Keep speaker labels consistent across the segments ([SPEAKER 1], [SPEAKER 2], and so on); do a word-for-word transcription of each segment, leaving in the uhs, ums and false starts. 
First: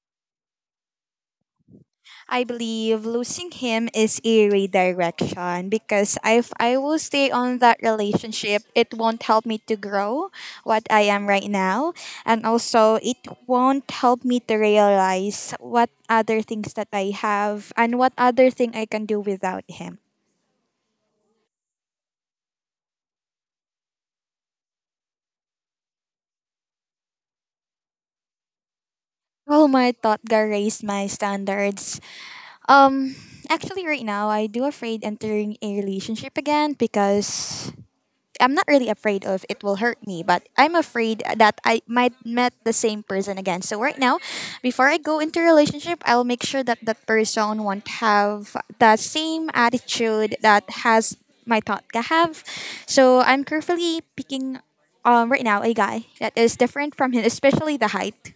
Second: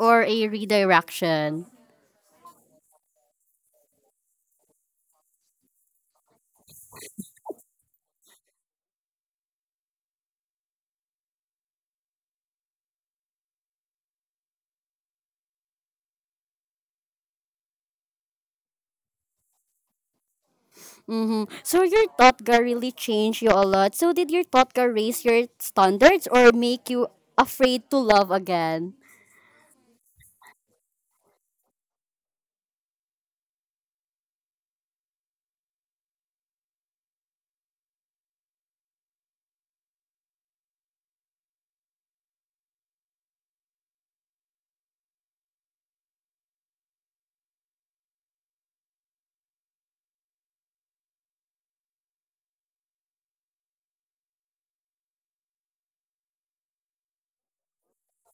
[SPEAKER 1] or a redirection?
[SPEAKER 2] I believe losing him is a redirection because if I will stay on that relationship, it won't help me to grow what I am right now. And also, it won't help me to realize what other things that I have and what other thing I can do without him.
[SPEAKER 1] Mm-hmm. So your totga really changed you a lot. So did your totga raise your standards or make you afraid to love again?
[SPEAKER 2] Well, my thought that raised my standards. Um, actually, right now, I do afraid entering a relationship again because I'm not really afraid of it will hurt me, but I'm afraid that I might met the same person again. So right now, before I go into a relationship, I'll make sure that that person won't have the same attitude that has my thought ka have. So I'm carefully picking um right now a guy that is different from him, especially the height.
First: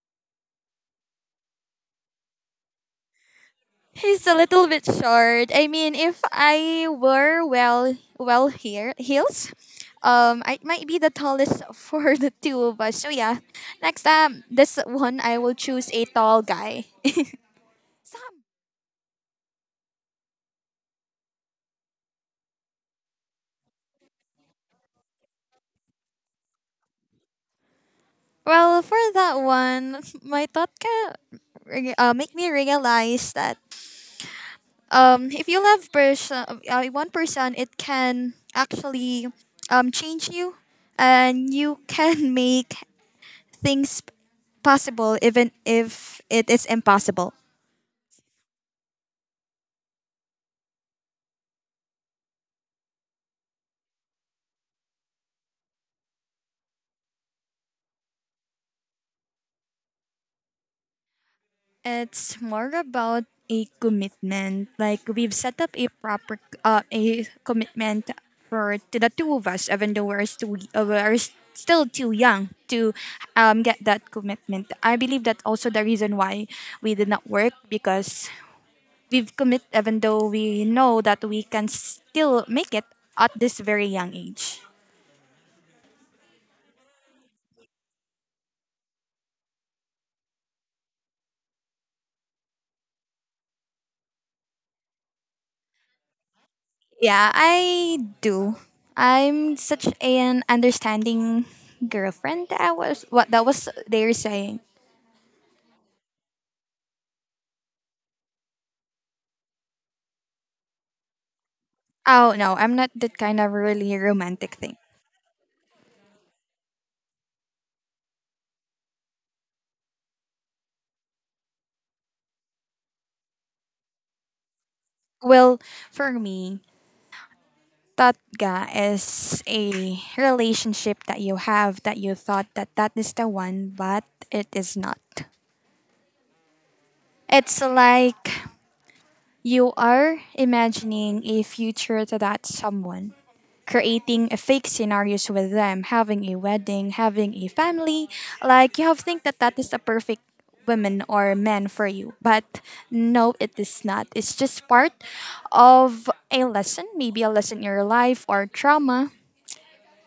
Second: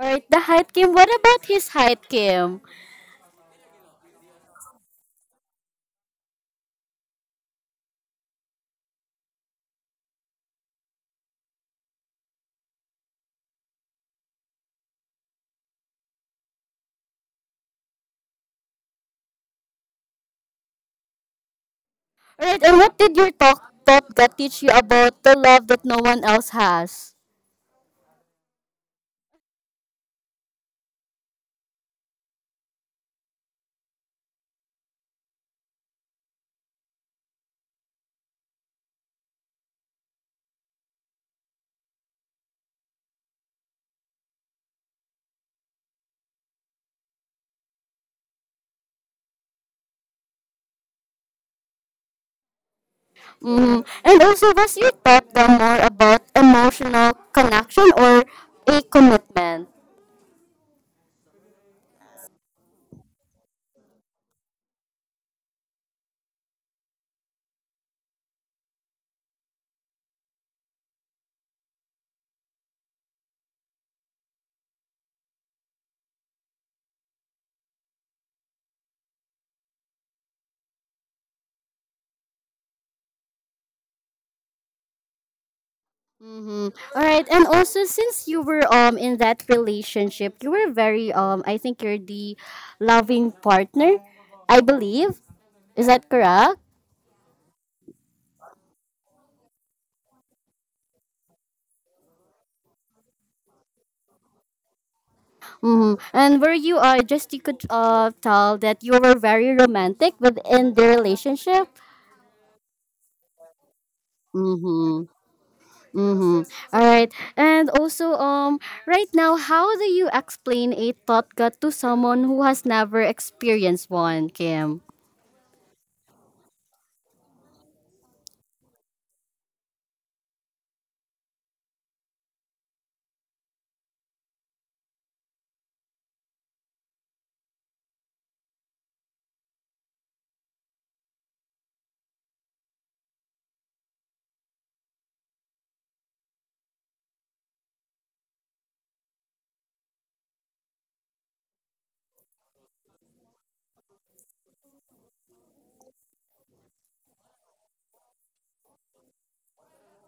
[SPEAKER 1] Alright, the height Kim. What about his height Kim?
[SPEAKER 2] He's a little bit short. I mean, if I were well, well here heels, um, I might be the tallest for the two of us. So yeah, next um, this one I will choose a tall guy. Sam.
[SPEAKER 1] Alright, and what did your tot totga teach you about the love that no one else has?
[SPEAKER 2] Well, for that one, my thought can uh, make me realize that um, if you love person, uh, one person, it can actually um, change you, and you can make things possible even if it is impossible.
[SPEAKER 1] Mm-hmm. And also, was your totga more about emotional connection or a commitment?
[SPEAKER 2] It's more about a commitment. Like we've set up a proper uh, a commitment for to the two of us, even though we're still uh, we're still too young to um, get that commitment. I believe that's also the reason why we did not work because we've commit even though we know that we can still make it at this very young age.
[SPEAKER 1] Mm-hmm. All right, and also since you were um in that relationship, you were very, um I think you're the loving partner, I believe. Is that correct?
[SPEAKER 2] Yeah, I do. I'm such an understanding girlfriend. That I was what that was they were saying.
[SPEAKER 1] Mm-hmm. And were you, uh just you could uh tell that you were very romantic within the relationship?
[SPEAKER 2] Oh no, I'm not that kind of really romantic thing.
[SPEAKER 1] Mm-hmm. Mm-hmm. All right, and also, um right now, how do you explain a thought gut to someone who has never experienced one, Kim?
[SPEAKER 2] Well, for me, tatga is a relationship that you have that you thought that that is the one, but it is not. It's like you are imagining a future to that someone, creating a fake scenarios with them, having a wedding, having a family. Like you have think that that is the perfect woman or man for you, but no, it is not. It's just part of a lesson, maybe a lesson in your life or trauma.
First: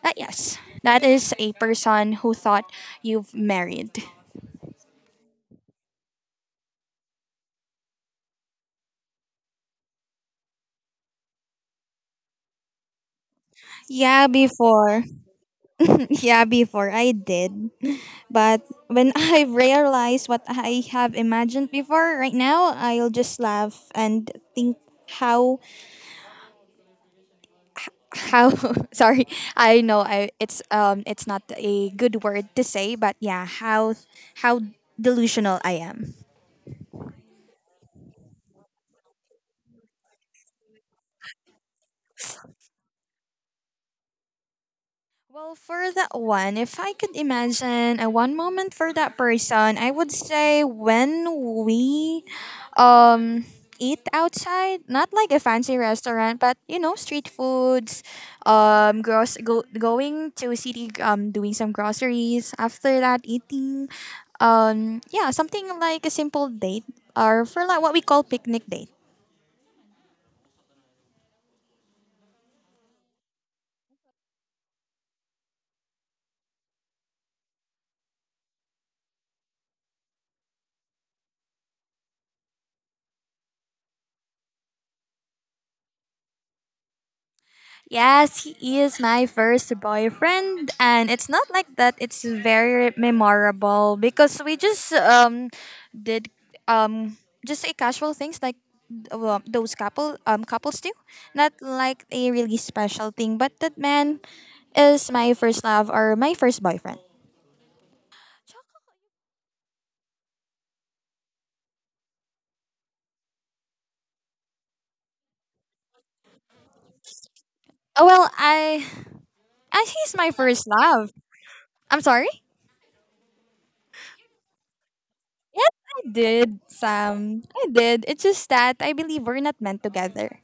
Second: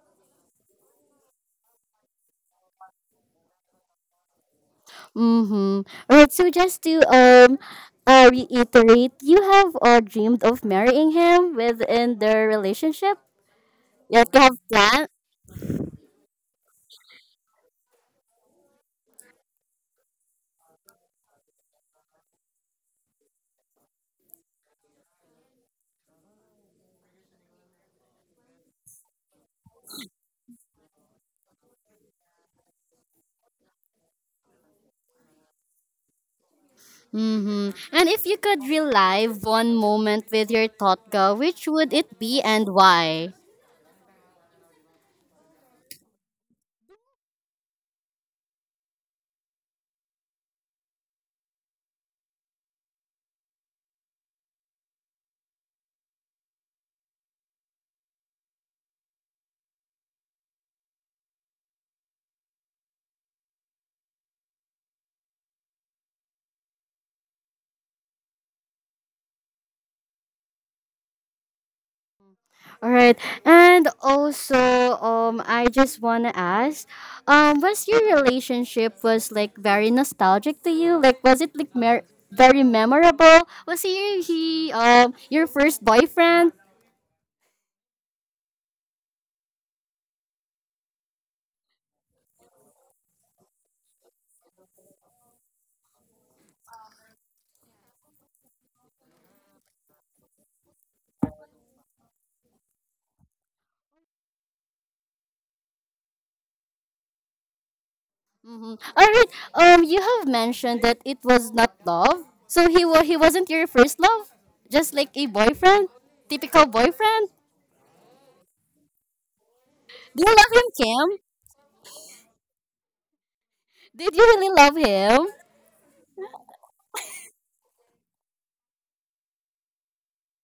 [SPEAKER 2] That yes, that is a person who thought you've married.
[SPEAKER 1] Mm-hmm. Right. So just to um uh, reiterate, you have uh, dreamed of marrying him within their relationship. Yes,
[SPEAKER 2] Yeah,
[SPEAKER 1] you have
[SPEAKER 2] before.
[SPEAKER 1] planned.
[SPEAKER 2] Yeah, before I did. But when I've realized what I have imagined before, right now I'll just laugh and think how how sorry, I know I it's um it's not a good word to say, but yeah, how how delusional I am.
[SPEAKER 1] Mm-hmm. And if you could relive one moment with your Totka, which would it be and why?
[SPEAKER 2] Well, for that one, if I could imagine a one moment for that person, I would say when we um eat outside, not like a fancy restaurant, but you know, street foods, um gross go, going to city um doing some groceries, after that eating um yeah, something like a simple date or for like what we call picnic date.
[SPEAKER 1] All right. And also, um, I just wanna ask, um, was your relationship was like very nostalgic to you? Like, was it like mer- very memorable? Was he he um your first boyfriend?
[SPEAKER 2] Yes, he is my first boyfriend, and it's not like that. It's very memorable because we just um did um just a casual things like uh, those couple um couples do, not like a really special thing. But that man is my first love or my first boyfriend.
[SPEAKER 1] Mhm. All right. Um, you have mentioned that it was not love. So he wa- he wasn't your first love, just like a boyfriend, typical boyfriend.
[SPEAKER 2] Oh well, I I he's
[SPEAKER 1] Do you
[SPEAKER 2] my
[SPEAKER 1] love him,
[SPEAKER 2] first love.
[SPEAKER 1] Kim?
[SPEAKER 2] I'm sorry.
[SPEAKER 1] Did you really love him?
[SPEAKER 2] Yes, I did, Sam. I did. It's just that I believe we're not meant together.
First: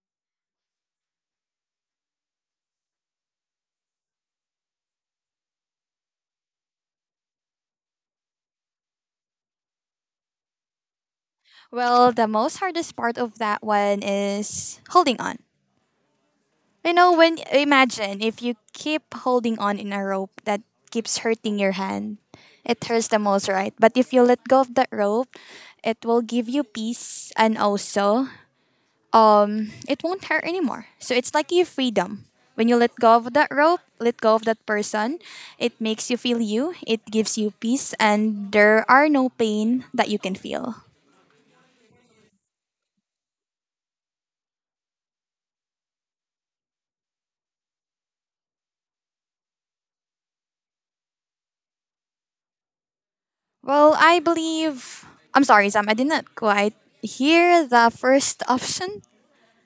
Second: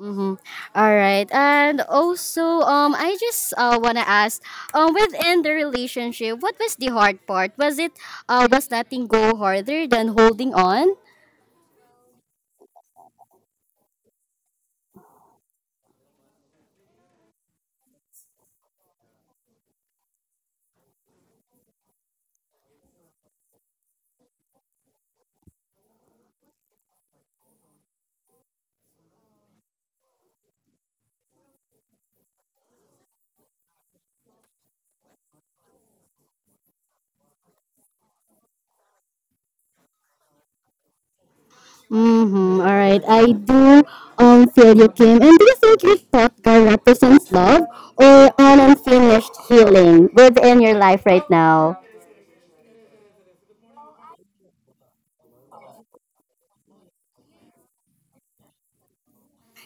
[SPEAKER 1] Mm-hmm. All right. And also, um, I just uh, wanna ask, um, within the relationship, what was the hard part? Was it uh, was letting go harder than holding on?
[SPEAKER 2] Well, the most hardest part of that one is holding on. You know, when imagine if you keep holding on in a rope that keeps hurting your hand, it hurts the most, right? But if you let go of that rope, it will give you peace and also um it won't hurt anymore. So it's like your freedom. When you let go of that rope, let go of that person, it makes you feel you, it gives you peace and there are no pain that you can feel.
[SPEAKER 1] Mm-hmm. All right, I do um feel you, Kim. And do you think your vodka represents love or an unfinished healing within your life right now?
[SPEAKER 2] Well, I believe. I'm sorry, Sam, I did not quite hear the first option.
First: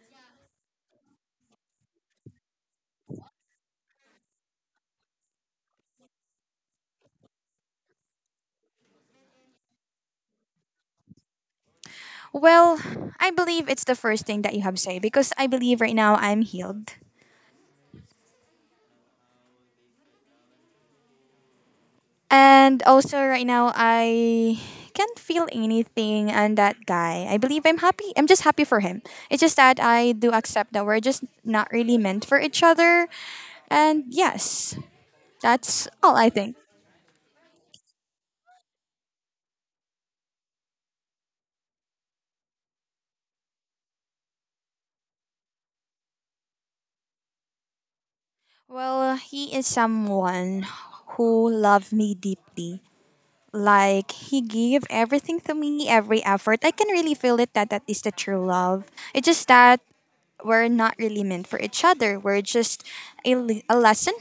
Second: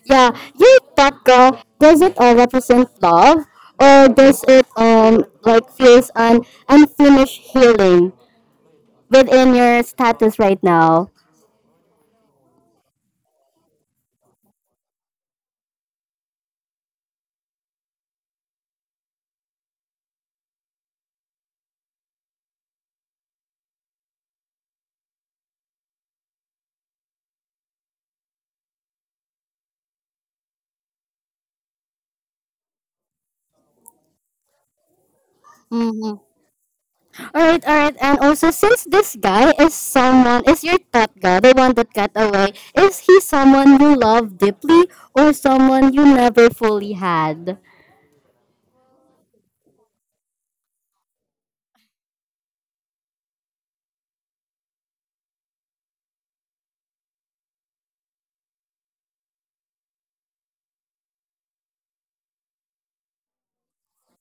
[SPEAKER 1] Yeah, your vodka does it all represent love or does it um like feels an unfinished healing within your status right now?
[SPEAKER 2] Well, I believe it's the first thing that you have said because I believe right now I'm healed. And also, right now, I can't feel anything on that guy. I believe I'm happy. I'm just happy for him. It's just that I do accept that we're just not really meant for each other. And yes, that's all
[SPEAKER 1] Mm-hmm.
[SPEAKER 2] I think.
[SPEAKER 1] Alright, alright, and also since this guy is someone is your top guy, the one that got away, is he someone you love deeply or someone you never fully had?
[SPEAKER 2] Well, he is someone who loved me deeply. Like he gave everything to me, every effort. I can really feel it that that is the true love. It's just that we're not really meant for each other. We're just a, le- a lesson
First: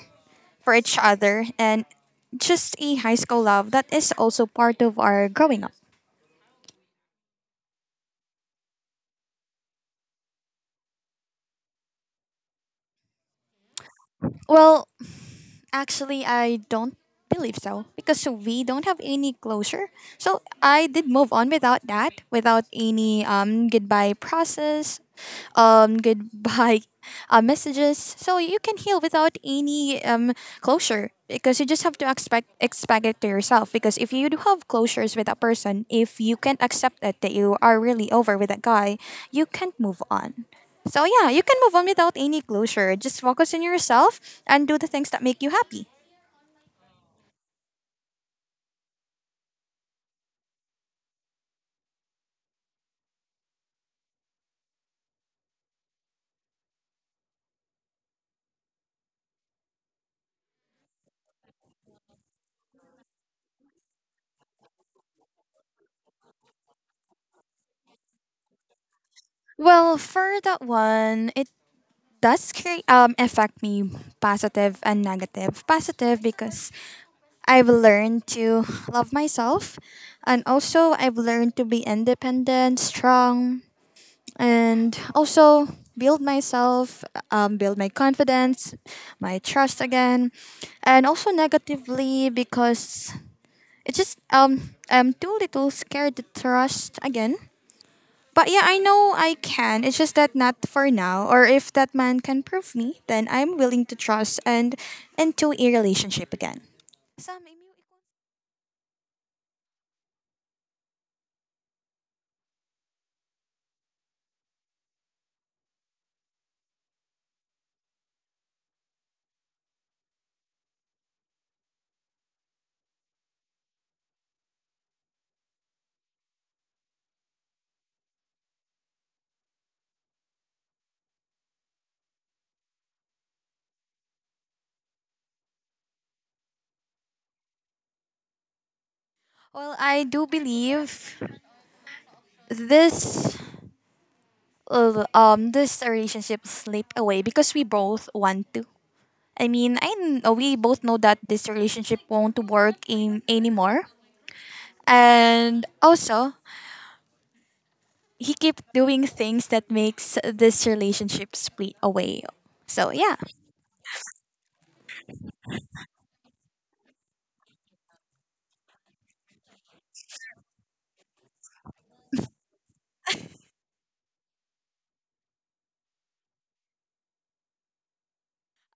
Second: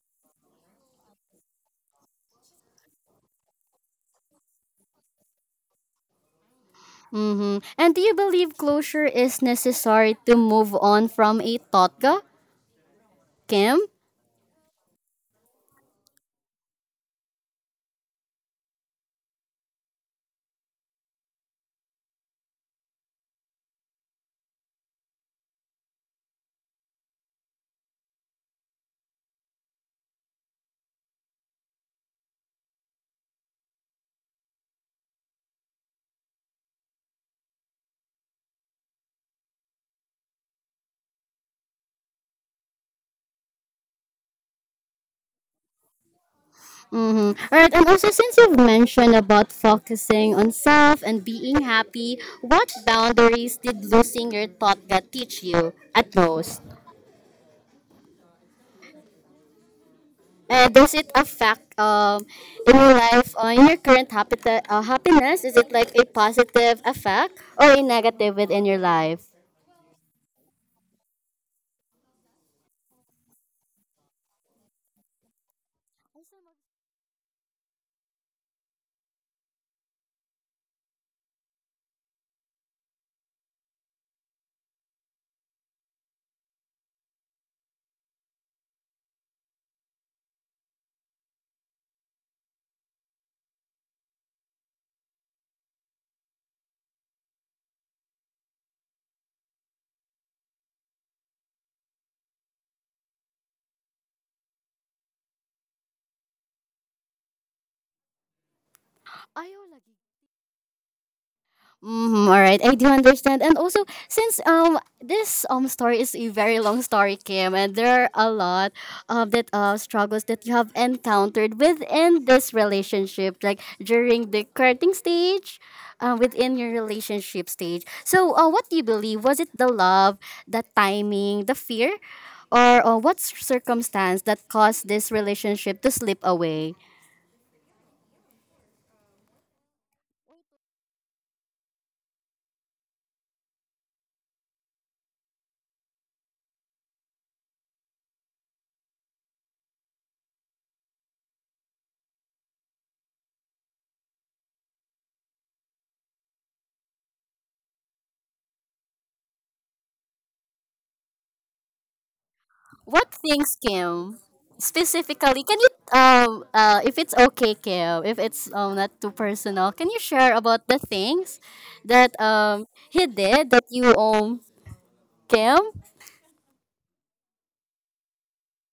[SPEAKER 2] for each other and just a high school love that is also part of our growing up.
[SPEAKER 1] Mm-hmm. And do you believe closure is necessary to move on from a totga, Kim?
[SPEAKER 2] Well, actually, I don't believe so because we don't have any closure. So I did move on without that, without any um goodbye process, um goodbye uh, messages. So you can heal without any um closure because you just have to expect expect it to yourself. Because if you do have closures with a person, if you can't accept it that you are really over with that guy, you can't move on. So yeah, you can move on without any closure. Just focus on yourself and do the things that make you happy.
[SPEAKER 1] Mm-hmm. Alright, and also since you've mentioned about focusing on self and being happy, what boundaries did losing your totga teach you at most? And does it affect, um in your life, uh, in your current happita- uh, happiness? Is it like a positive effect or a negative within your life?
[SPEAKER 2] Well, for that one, it does create, um affect me positive and negative. Positive because I've learned to love myself, and also I've learned to be independent, strong, and also build myself, um, build my confidence, my trust again, and also negatively because it's just um I'm too little scared to trust again. But yeah, I know I can. It's just that not for now. Or if that man can prove me, then I'm willing to trust and into a relationship again. Sam, imi-
[SPEAKER 1] Ayaw lagi. Mm-hmm, all right, I do understand. And also, since um this um story is a very long story, Kim, and there are a lot of that uh struggles that you have encountered within this relationship, like during the courting stage, uh, within your relationship stage. So, uh, what do you believe? Was it the love, the timing, the fear, or uh, what circumstance that caused this relationship to slip away?
[SPEAKER 2] Well, I do believe this uh, um this relationship slip away because we both want to. I mean, I kn- uh, we both know that this relationship won't work in anymore. And also, he kept doing things that makes this relationship split away. So yeah.
[SPEAKER 1] What things, Kim? Specifically, can you um uh if it's okay, Kim, if it's um not too personal, can you share about the things that um he did that you um Kim?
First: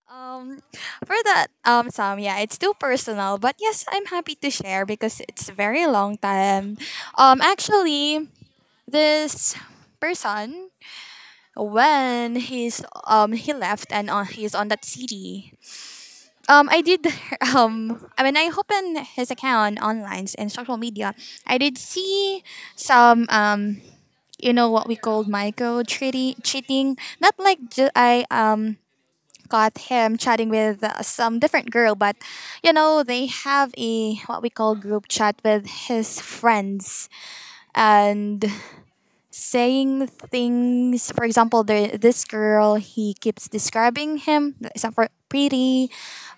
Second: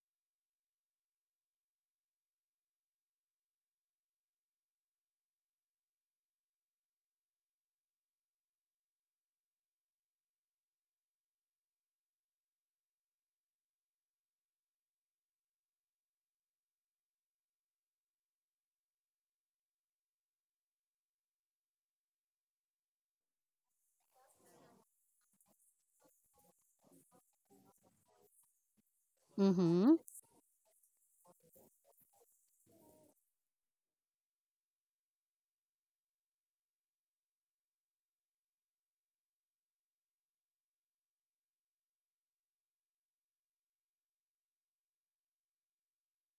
[SPEAKER 2] Um, for that, um, Sam, yeah, it's too personal, but yes, I'm happy to share because it's a very long time. Um, actually, this person when he's um he left and on, he's on that city. Um, I did um I mean I opened his account online and social media. I did see some um you know what we called Michael cheating, cheating. Not like ju- I um caught
[SPEAKER 1] Mm-hmm.
[SPEAKER 2] him chatting with uh, some different girl, but you know they have a what we call group chat with his friends and saying things. For example, there this girl he keeps describing him as for pretty,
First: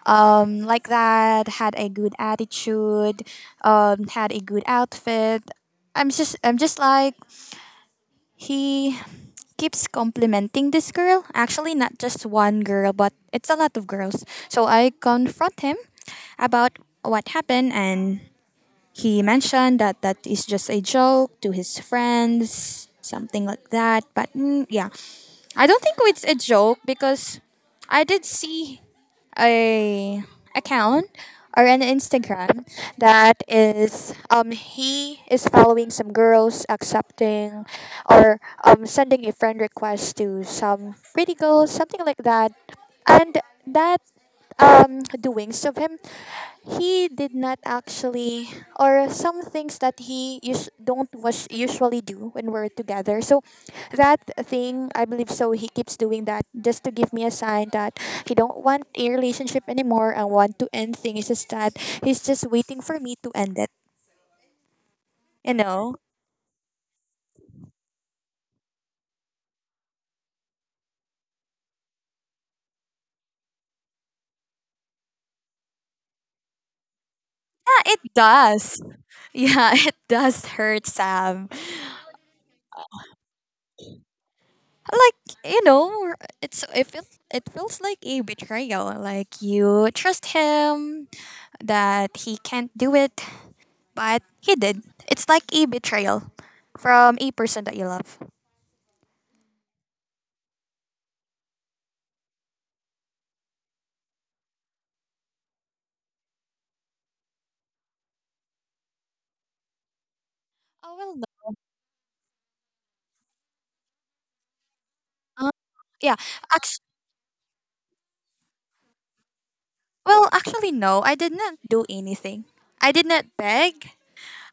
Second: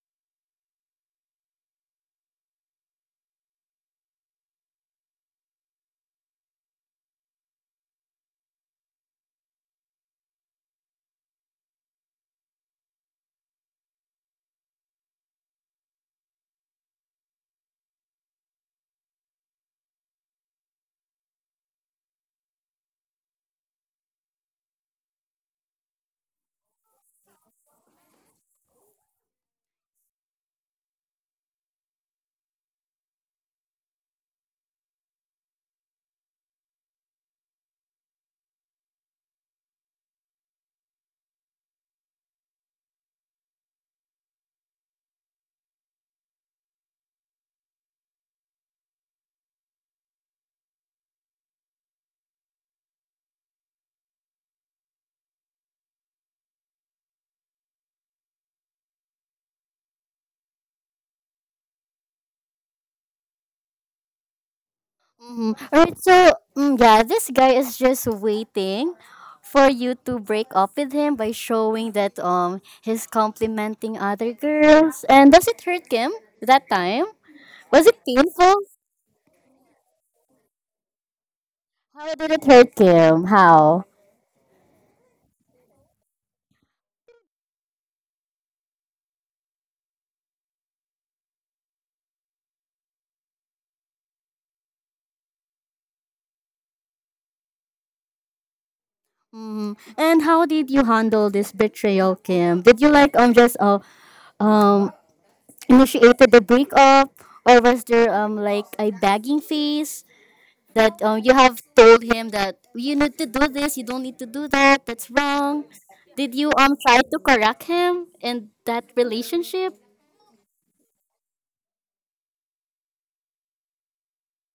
[SPEAKER 2] um like that had a good attitude, um had a good outfit. I'm just I'm just like he keeps complimenting this girl. Actually, not just one girl, but it's a lot of girls. So I confront him about what happened, and he mentioned that that is just a joke to his friends, something like that. But mm, yeah, I don't think it's a joke because I did see a account or an Instagram that is um he is following some girls accepting or um sending a friend request to some pretty girls something like that and that um doings of him he did not actually or some things that he us- don't was usually do when we're together so that thing I believe so he keeps doing that just to give me a sign that he don't want a relationship anymore and want to end things is that he's just waiting for me to end it
[SPEAKER 1] Mm-hmm.
[SPEAKER 2] you know
[SPEAKER 1] Alright, so mm, yeah, this guy is just waiting for you to break up with him by showing that um he's complimenting other girls. And does it hurt Kim that time? Was
[SPEAKER 2] Yeah,
[SPEAKER 1] it
[SPEAKER 2] it
[SPEAKER 1] painful?
[SPEAKER 2] does. Yeah, it does hurt, Sam.
[SPEAKER 1] How did it hurt Kim? How?
[SPEAKER 2] Like you know, it's it feels it feels like a betrayal. Like you trust him that he can't do it, but he did. It's like a betrayal from a person that you love.
[SPEAKER 1] Mhm. And how did you handle this betrayal, Kim? Did you like um just uh, um initiated the breakup, or was there um like a begging phase that
[SPEAKER 2] Oh well,
[SPEAKER 1] um you have told him that you need to do this, you don't need to do that, that's
[SPEAKER 2] Uh,
[SPEAKER 1] wrong.
[SPEAKER 2] yeah.
[SPEAKER 1] Did you um
[SPEAKER 2] Act-
[SPEAKER 1] try to correct him in that relationship?
[SPEAKER 2] well, actually, no. I did not do anything. I did not beg.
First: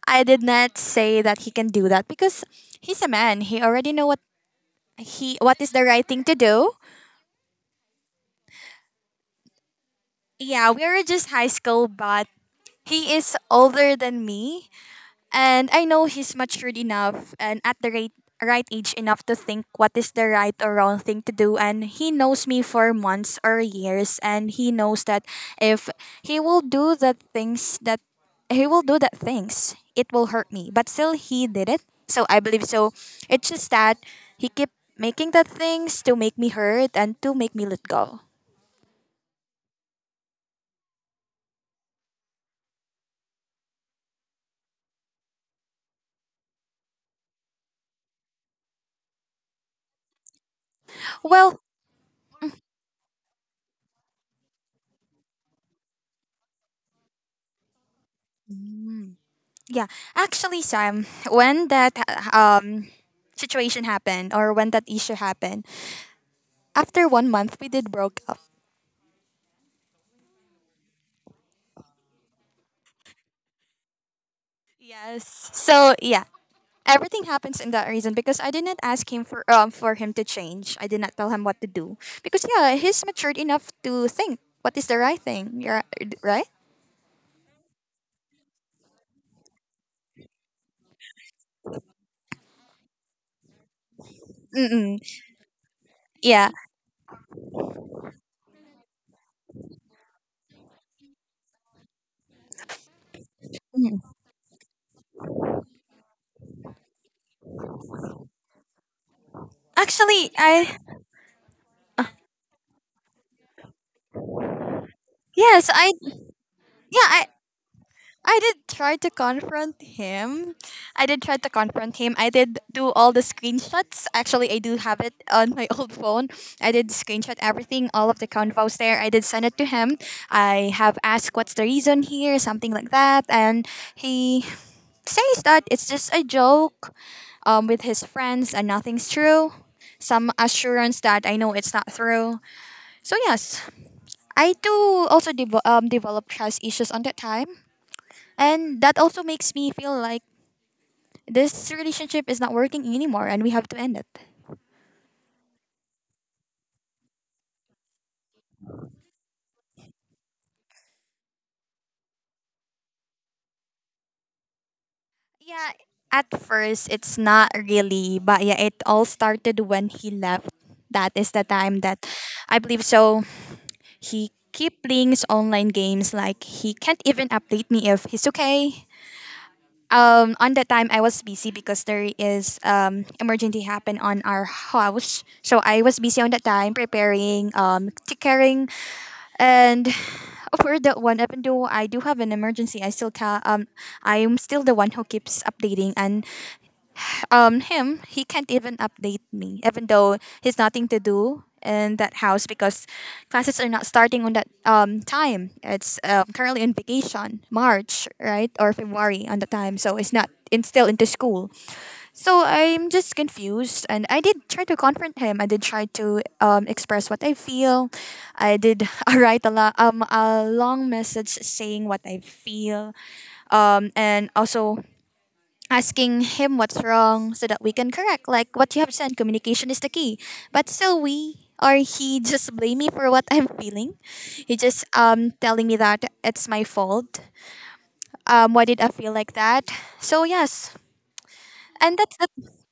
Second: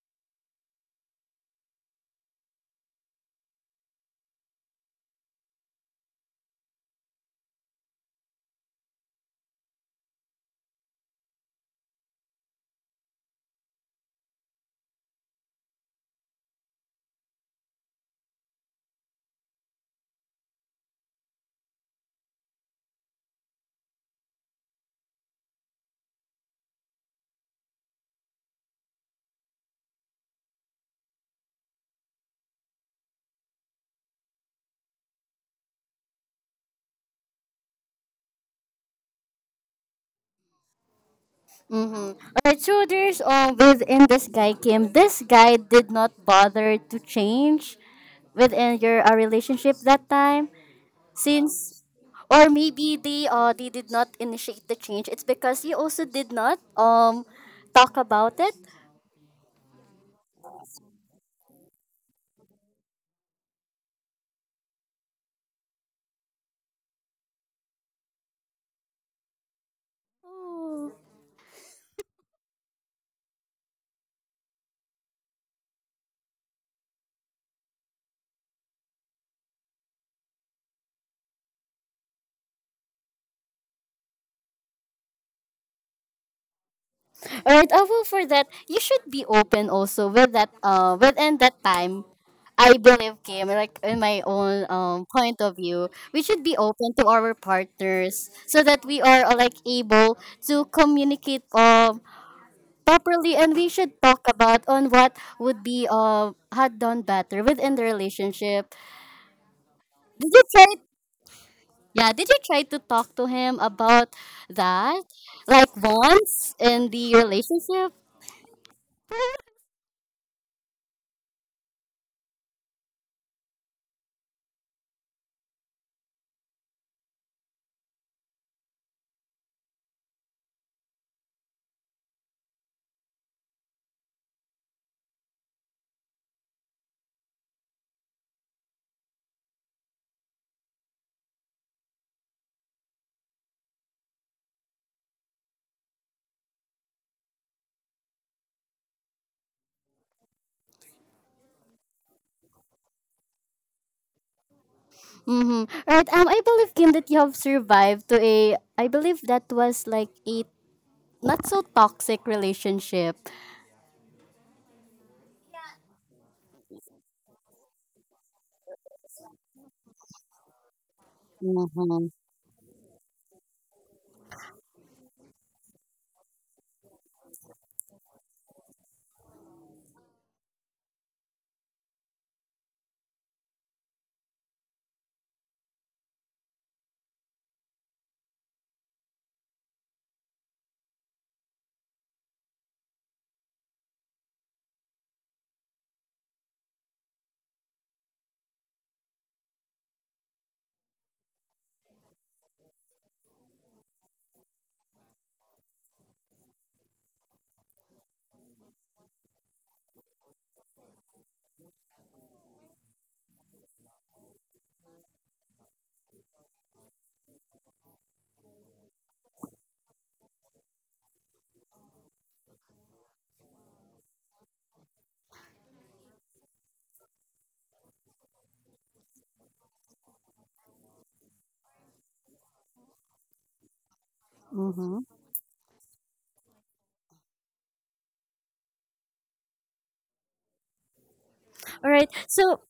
[SPEAKER 2] I did not say that he can do that because he's a man. He already know what he what is the right thing to do. Yeah, we were just high school, but he is older than me. And I know he's matured enough and at the right, right age enough to think what is the right or wrong thing to do. And he knows me for months or years. And he knows that if he will do the things that he will do that things, it will hurt me. But still, he did it. So I believe so. It's just that he kept making the things to make me hurt and to make me let go.
[SPEAKER 1] Alright, so there's um within this guy Kim, this guy did not bother to change within your, uh, relationship that time,
[SPEAKER 2] Well,
[SPEAKER 1] since, or maybe they uh they did not initiate the change. It's because you also did not um talk about it.
[SPEAKER 2] yeah, actually, Sam, when that um situation happened or when that issue happened, after one month we did broke up.
[SPEAKER 1] Oh.
[SPEAKER 2] Yes. So yeah, everything happens in that reason because I did not ask him for um for him to change. I did not tell him what to do because yeah, he's matured enough to think what is the right thing. You're right.
[SPEAKER 1] All right, uh, well for that you should be open also with that, uh within that time. I believe Kim, like in my own
[SPEAKER 2] Mm-mm.
[SPEAKER 1] um point of view, we should
[SPEAKER 2] Yeah.
[SPEAKER 1] be open to our partners so that we are, uh, like able to communicate um properly, and we should
[SPEAKER 2] Mhm.
[SPEAKER 1] talk about on what would be uh had done better within the relationship.
[SPEAKER 2] Actually,
[SPEAKER 1] Did you try?
[SPEAKER 2] I
[SPEAKER 1] Yeah, did you try to talk to him about that,
[SPEAKER 2] yes,
[SPEAKER 1] like
[SPEAKER 2] I
[SPEAKER 1] once in
[SPEAKER 2] yeah,
[SPEAKER 1] the
[SPEAKER 2] I
[SPEAKER 1] relationship?
[SPEAKER 2] I did try to confront him. I did try to confront him. I did do all the screenshots. Actually, I do have it on my old phone. I did screenshot everything, all of the convos there. I did send it to him. I have asked what's the reason here, something like that. And he says that it's just a joke um, with his friends and nothing's true. Some assurance that I know it's not true. So, yes, I do also devo um, develop trust issues on that time. And that also makes me feel like this relationship is not working anymore and we have to end it.
[SPEAKER 1] Mm-hmm. Right. Um, I believe Kim that you have survived to a. I believe that was like a not so toxic relationship.
[SPEAKER 2] Yeah, at first it's not really, but yeah, it all started when he left. That is the time that
[SPEAKER 1] Mm-hmm.
[SPEAKER 2] I believe so. He keep playing his online games like he can't even update me if he's okay. Um, on that time I was busy because there is um emergency happen on our house, so I was busy on that time preparing um, taking. Caring and for that one, even though I do have an emergency, I still ca- um I am still the one who keeps updating and um him, he can't even update me, even though he's nothing to do in that house because classes are not starting on that um time. It's um, currently in vacation, March right or February on the time, so it's not it's still into school. So I'm just confused, and I did try to confront him. I did try to um, express what I feel. I did write a lo- um a long message saying what I feel, um, and also asking him what's wrong so that we can correct. Like what you have said, communication is the key. But still, we or he just blame me for what I'm feeling. He just
[SPEAKER 1] Mm-hmm.
[SPEAKER 2] um telling me that it's my fault. Um, why did I feel like that? So yes,
[SPEAKER 1] All
[SPEAKER 2] and
[SPEAKER 1] right.
[SPEAKER 2] that's the
[SPEAKER 1] So,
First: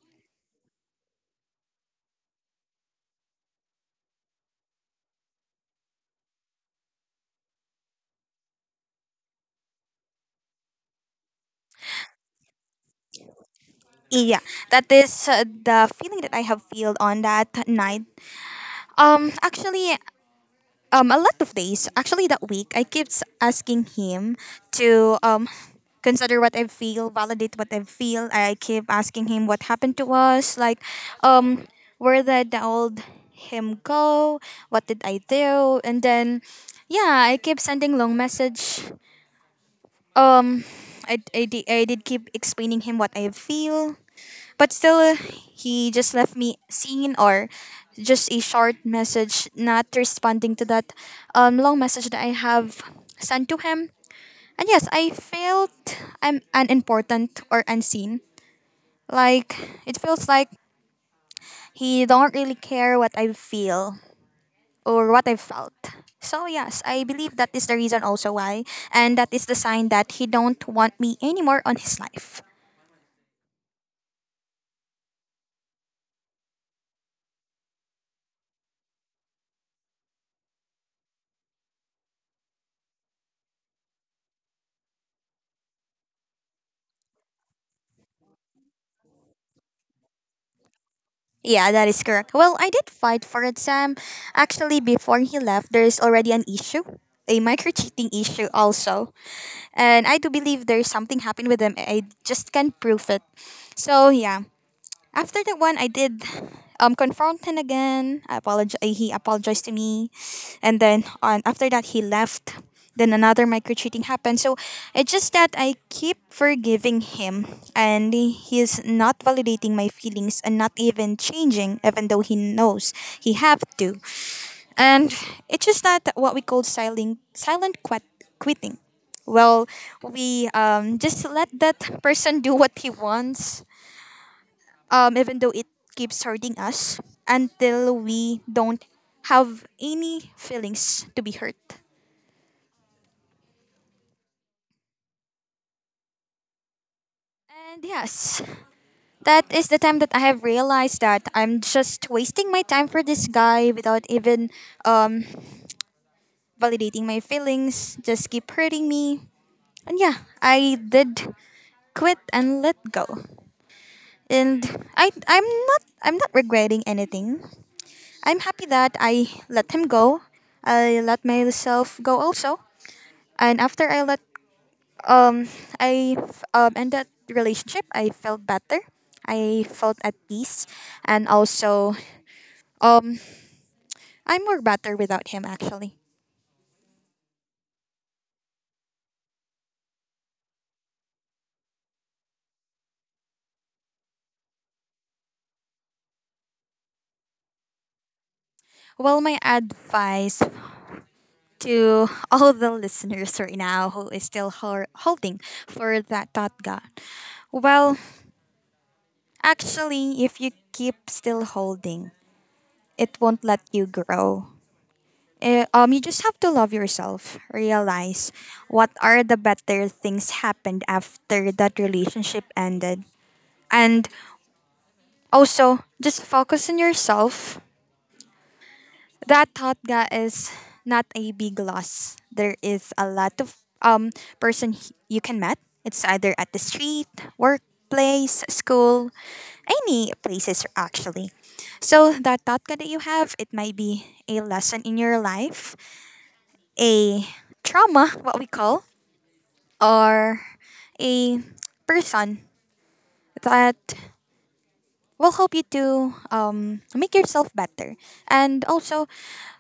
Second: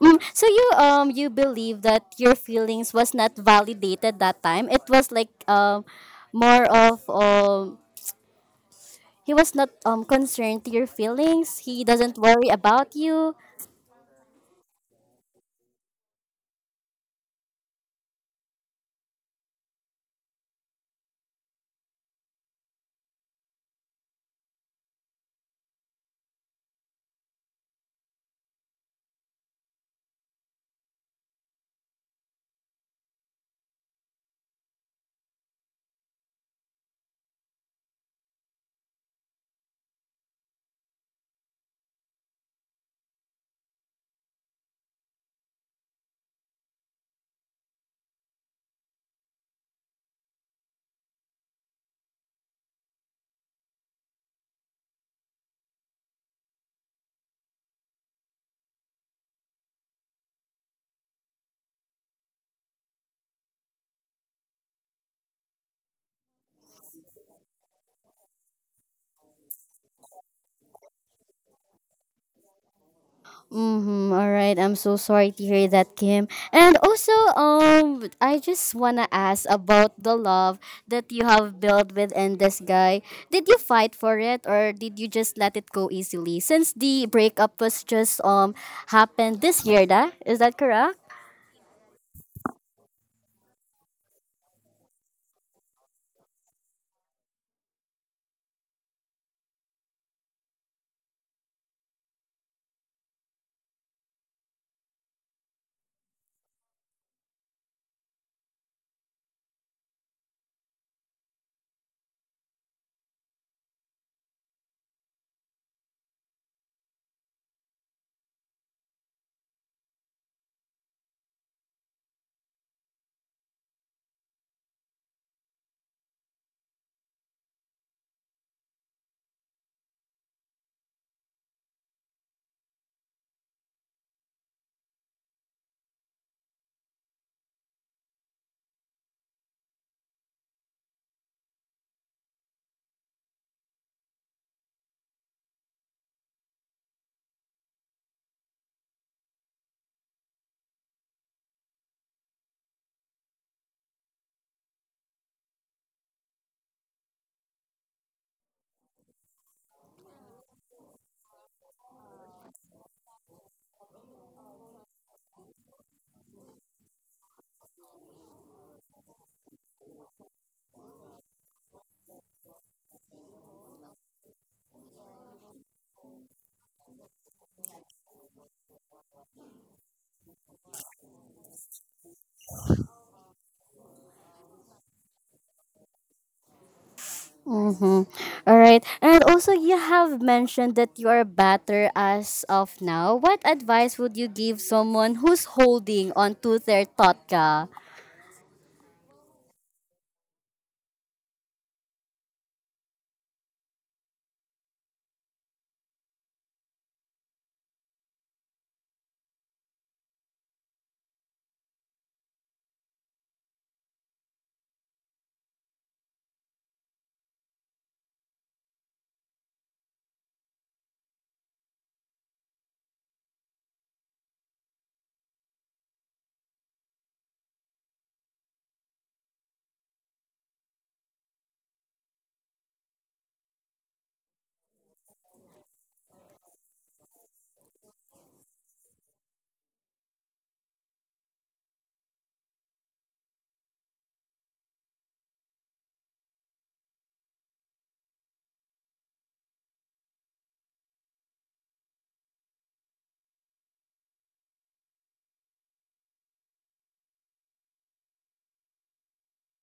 [SPEAKER 1] mm, so you um you believe that your feelings was not validated that time. It was like um more of um he was not um concerned to your feelings. He doesn't worry about you.
[SPEAKER 2] yeah, that is uh, the feeling that I have felt on that night. Um, actually, um, a lot of days. Actually, that week, I kept asking him to um, consider what I feel, validate what I feel. I keep asking him what happened to us, like um, where did the old him go? What did I do? And then, yeah, I keep sending long message. Um, I, I, di- I did keep explaining him what I feel. But still, uh, he just left me seen or just a short message, not responding to that um, long message that I have sent to him. And yes, I felt I'm unimportant or unseen. Like it feels like he don't really care what I feel or what I felt. So yes, I believe that is the reason also why, and that is the sign that he don't want me anymore on his life.
[SPEAKER 1] Mm-hmm. All right. I'm so sorry to hear that, Kim. And also, um, I just wanna ask about the love that you have built with and this guy. Did you fight for it, or did you just let it go easily? Since the breakup was just um happened this year, da? Is that correct?
[SPEAKER 2] Yeah, that is correct. Well, I did fight for it, Sam. Actually, before he left, there is already an issue, a micro cheating issue also. And I do believe there's something happened with him. I just can't prove it. So, yeah. After that one, I did um confront him again. I apologize. He apologized to me, and then on after that he left. Then another micro cheating happened. So it's just that I keep forgiving him, and he's not validating my feelings and not even changing, even though he knows he have to. And it's just that what we call silent silent quit- quitting. Well, we um, just let that person do what he wants um, even though it keeps hurting us until we don't have any feelings to be hurt. And yes, that is the time that I have realized that I'm just wasting my time for this guy without even um, validating my feelings, just keep hurting me. And yeah, I did quit and let go. And I I'm not I'm not regretting anything. I'm happy that I let him go. I let myself go also. And after I let um I f- um end that relationship, I felt better. I felt at peace, and also um I'm more better without him actually.
[SPEAKER 1] Mm-hmm. All right. And also, you have mentioned that you are better as of now. What advice would you give someone who's holding on to their totka?
[SPEAKER 2] Well, my advice to all the listeners right now who is still hol- holding for that thought God. Well, actually, if you keep still holding, it won't let you grow. Eh, um, you just have to love yourself. Realize what are the better things happened after that relationship ended, and also just focus on yourself. That thought ga is not a big loss. There is a lot of um person h- you can met. It's either at the street, workplace, school, any places actually. So that thought ga that you have, it might be a lesson in your life, a trauma, what we call, or a person that will help you to um, make yourself better. And also,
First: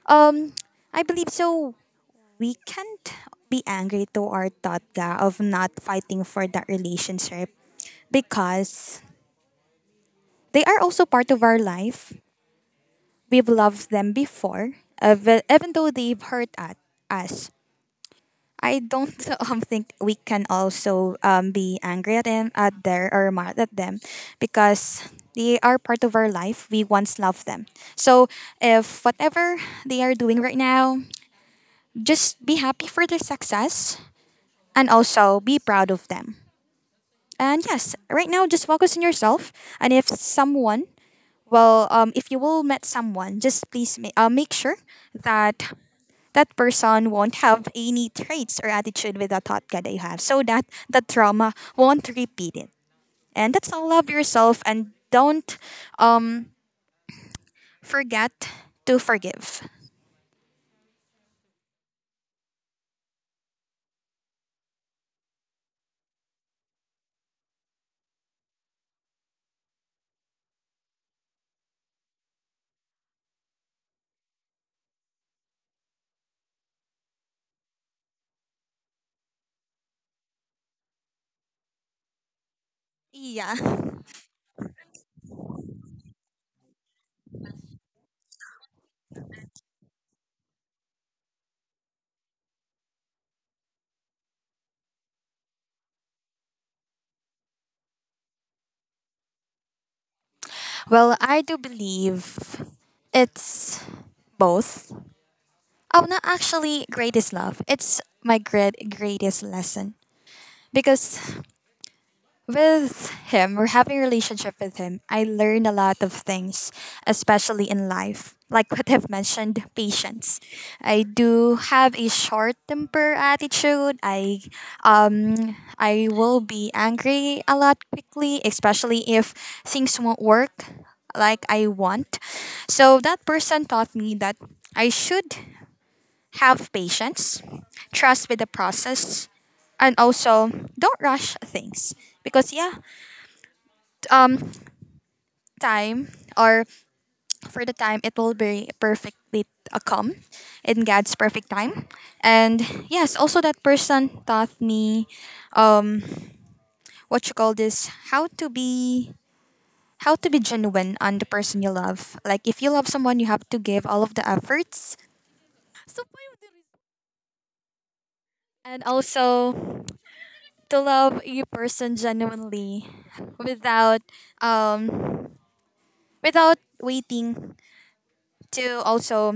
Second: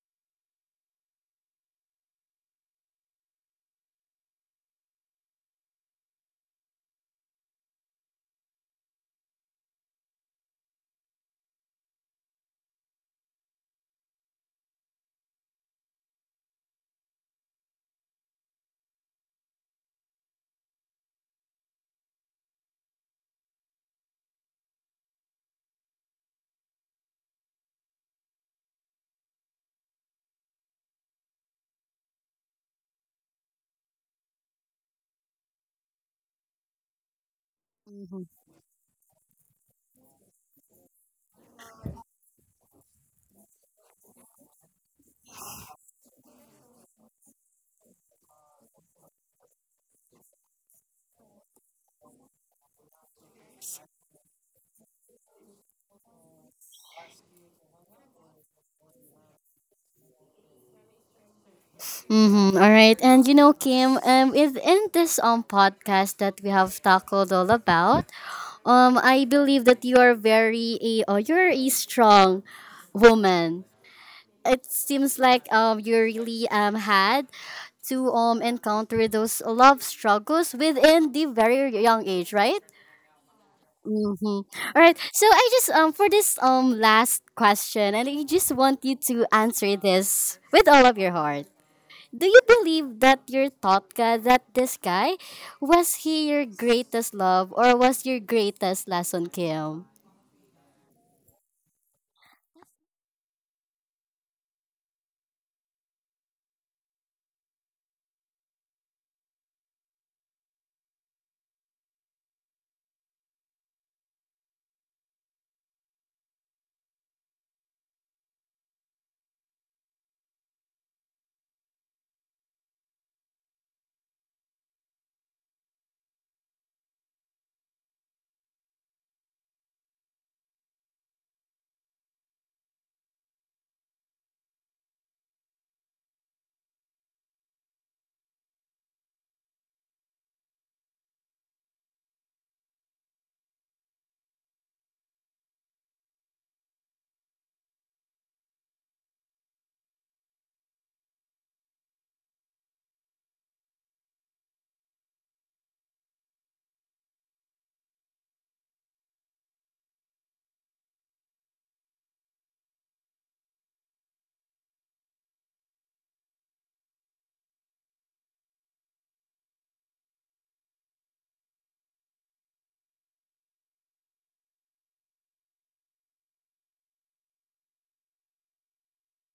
[SPEAKER 2] um, I believe so. We can't be angry to our tatga of not fighting for that relationship because they are also part of our life. We've loved them before, ev- even though they've hurt at us. I don't um, think we can also um, be angry at them, at their or mad at them, because they are part of our life. We once loved them. So if whatever they are doing right now, just be happy for their success and also be proud of them. And yes,
[SPEAKER 1] Mhm.
[SPEAKER 2] right now just focus on yourself. And if someone, well, um, if you will met someone, just please ma- uh, make sure that that person won't have any traits or attitude with the Totka that you have, so that the trauma won't repeat it. And that's all. Love yourself and don't um forget to forgive.
[SPEAKER 1] Mm-hmm. All right. And you know, Kim, um, within this um podcast that we have tackled all about, um, I believe that you are very a, oh, you're a strong woman. It seems like um you really um had to um encounter those love struggles within the very young age, right?
[SPEAKER 2] Yeah.
[SPEAKER 1] Mm-hmm. All right. So I just um for this um last question, and I just want you to answer this with all of your heart. Do you believe that your thought Totka, that this guy, was he your greatest love or was your greatest lesson, Kim?
[SPEAKER 2] Well, I do believe it's both. Oh, not actually greatest love. It's my great greatest lesson because with him or having a relationship with him, I learned a lot of things, especially in life. Like what I've mentioned, patience. I do have a short temper attitude. I um I will be angry a lot quickly, especially if things won't work like I want. So that person taught me that I should have patience, trust with the process, and also don't rush things because yeah, um, time or for the time it will be perfectly uh, come in God's perfect time. And yes, also that person taught me um what you call this, how to be, how to be genuine on the person you love. Like if you love someone, you have to give all of the efforts. And also to love a person genuinely without um without waiting to also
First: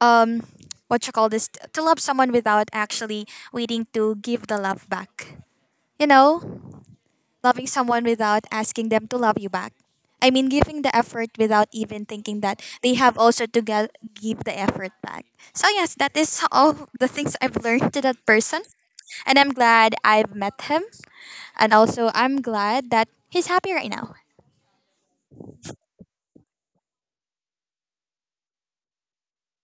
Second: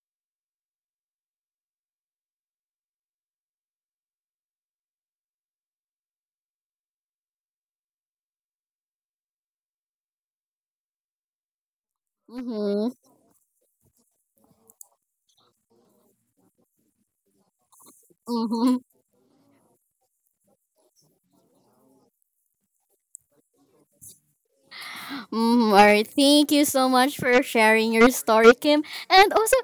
[SPEAKER 2] um what you call this, to love someone without actually waiting to give the love back, you know, loving someone without asking them to love you back. I mean, giving the effort without even thinking that
[SPEAKER 1] Mm-hmm.
[SPEAKER 2] they have also to get, give the effort back. So yes, that is all the things I've learned to that person.
[SPEAKER 1] Mm-hmm.
[SPEAKER 2] And I'm glad I've met him. And also, I'm glad that he's happy right now.
[SPEAKER 1] Mm, all right. Thank you so much for sharing your story, Kim. And also,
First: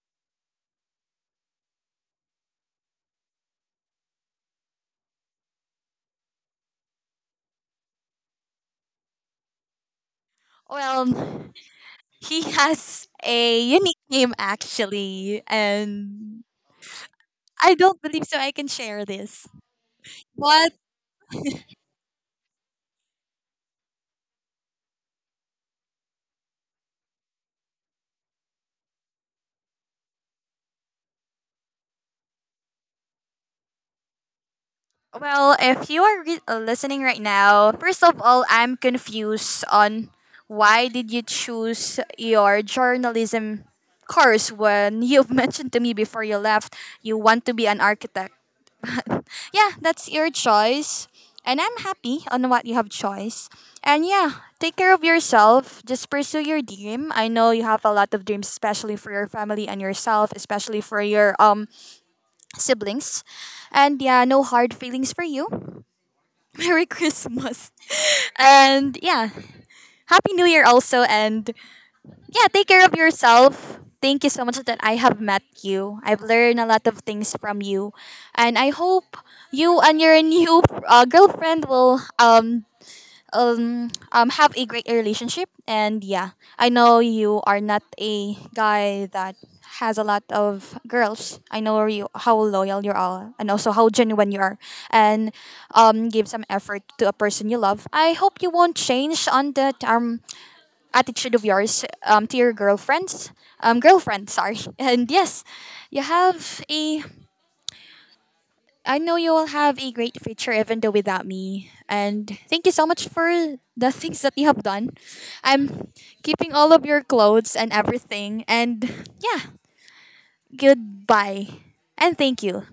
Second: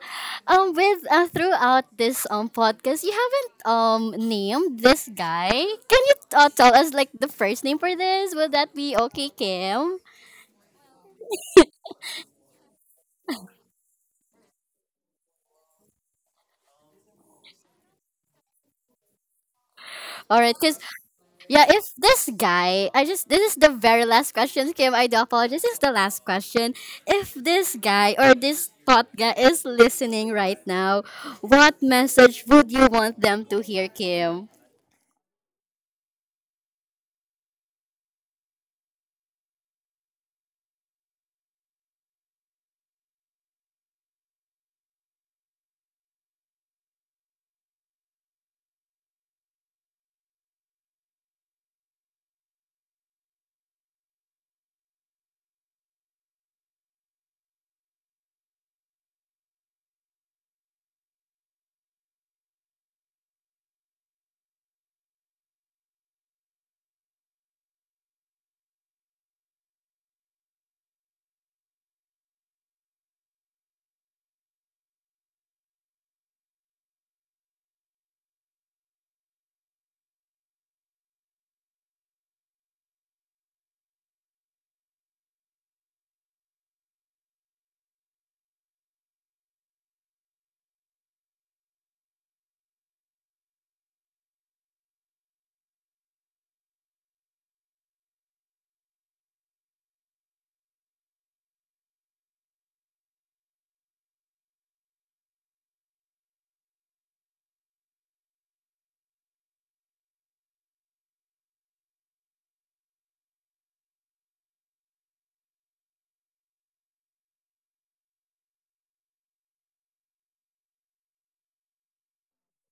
[SPEAKER 1] um, with uh, throughout this um podcast, you haven't um named this guy. Can you, uh, tell us like the first name for this? Will that be okay, Kim?
[SPEAKER 2] Well, he has a unique name actually, and I don't believe so I can share this.
[SPEAKER 1] All right,
[SPEAKER 2] But,
[SPEAKER 1] cause yeah, if this guy, I just this is the very last question, Kim. I do apologize. This is the last question. If this guy or this thought guy is listening right now, what message would you want them to hear, Kim?
[SPEAKER 2] well, if you are re- uh, listening right now, first of all, I'm confused on why did you choose your journalism course when you've mentioned to me before you left you want to be an architect. But yeah, that's your choice. And I'm happy on what you have choice. And yeah, take care of yourself. Just pursue your dream. I know you have a lot of dreams, especially for your family and yourself, especially for your um siblings. And yeah, no hard feelings for you. Merry Christmas. And yeah, Happy New Year also. And yeah, take care of yourself. Thank you so much that I have met you. I've learned a lot of things from you. And I hope you and your new uh, girlfriend will um, um um have a great relationship. And yeah, I know you are not a guy that has a lot of girls. I know you how loyal you are and also how genuine you are. And um give some effort to a person you love. I hope you won't change on that um attitude of yours um to your girlfriends um girlfriend, sorry. And yes, you have a, I know you will have a great future even though without me. And thank you so much for the things that you have done. I'm keeping all of your clothes and everything. And yeah, goodbye. And thank you.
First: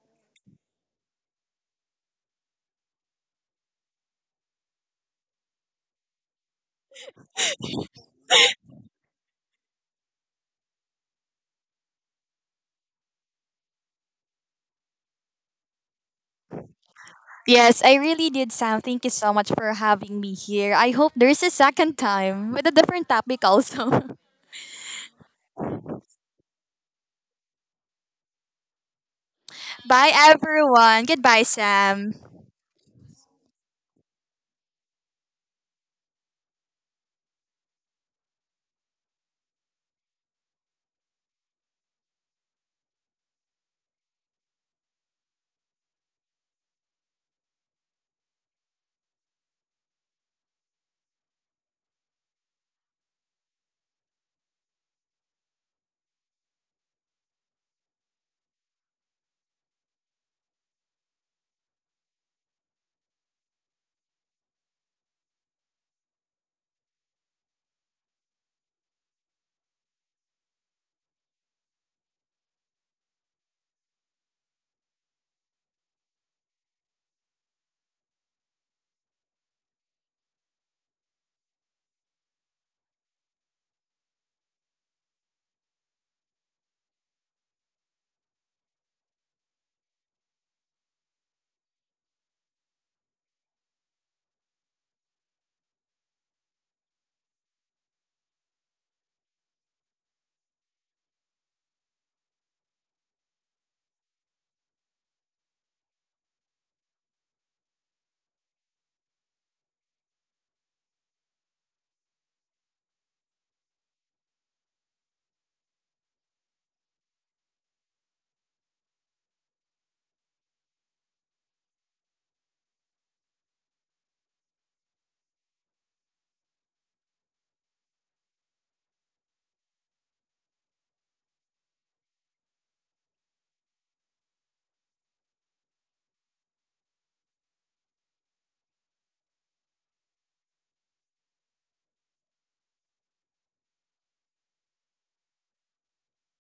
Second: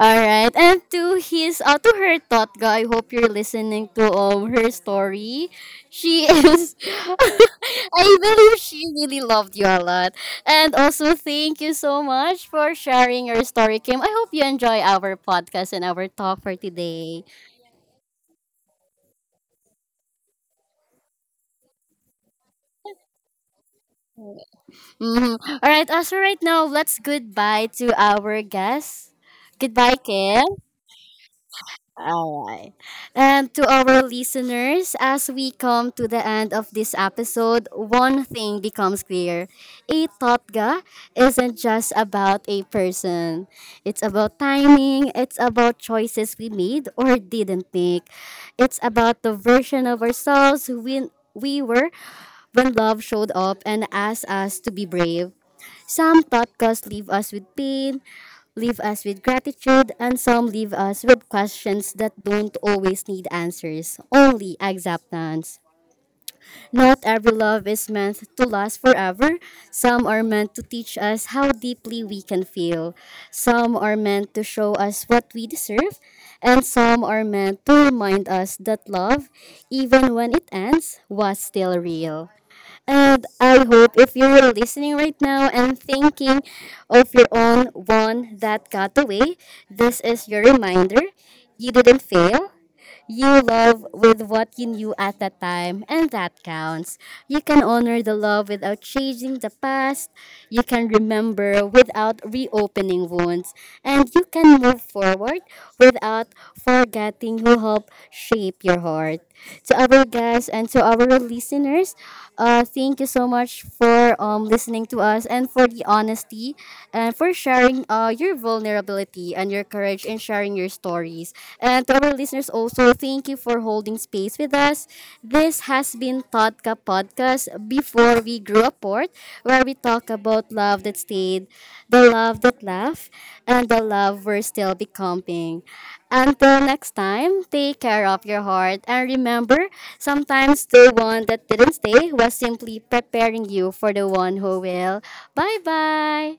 [SPEAKER 1] All right, and to his, uh, to her Totka, I hope you're listening to, um, her story. She is, I believe she really loved you a lot, and also thank you so much for sharing your story, Kim. I hope you enjoy our podcast and our talk for today.
[SPEAKER 2] Yes, I really did, Sam. Thank you so much for having me here. I hope there's a second time with a different topic also.
[SPEAKER 1] Mhm. All right, uh, so right now let's goodbye to our guest. Goodbye,
[SPEAKER 2] Bye,
[SPEAKER 1] Kim.
[SPEAKER 2] everyone. Goodbye, Sam.
[SPEAKER 1] All right. And to our listeners, as we come to the end of this episode, one thing becomes clear. A totga isn't just about a person. It's about timing, it's about choices we made or didn't make. It's about the version of ourselves who we we were when love showed up and asked us to be brave. Some podcasts leave us with pain, leave us with gratitude, and some leave us with questions that don't always need answers, only acceptance. Not every love is meant to last forever. Some are meant to teach us how deeply we can feel. Some are meant to show us what we deserve. And some are meant to remind us that love, even when it ends, was still real. And I hope if you were listening right now and thinking of your own one that got away, this is your reminder. You didn't fail. You love with what you knew at that time, and that counts. You can honor the love without changing the past. You can remember without reopening wounds. And you can move forward without forgetting who helped shape your heart to our guests and to our listeners. Uh, thank you so much for um, listening to us and for the honesty and for sharing, uh, your vulnerability and your courage in sharing your stories. And to our listeners also, thank you for holding space with us. This has been Todka Podcast before before we grew apart, where we talk about love that stayed, the love that left, and the love we're still becoming. Until next time, take care of your heart and remember, sometimes the one that didn't stay was simply preparing you for the one who will. Bye bye!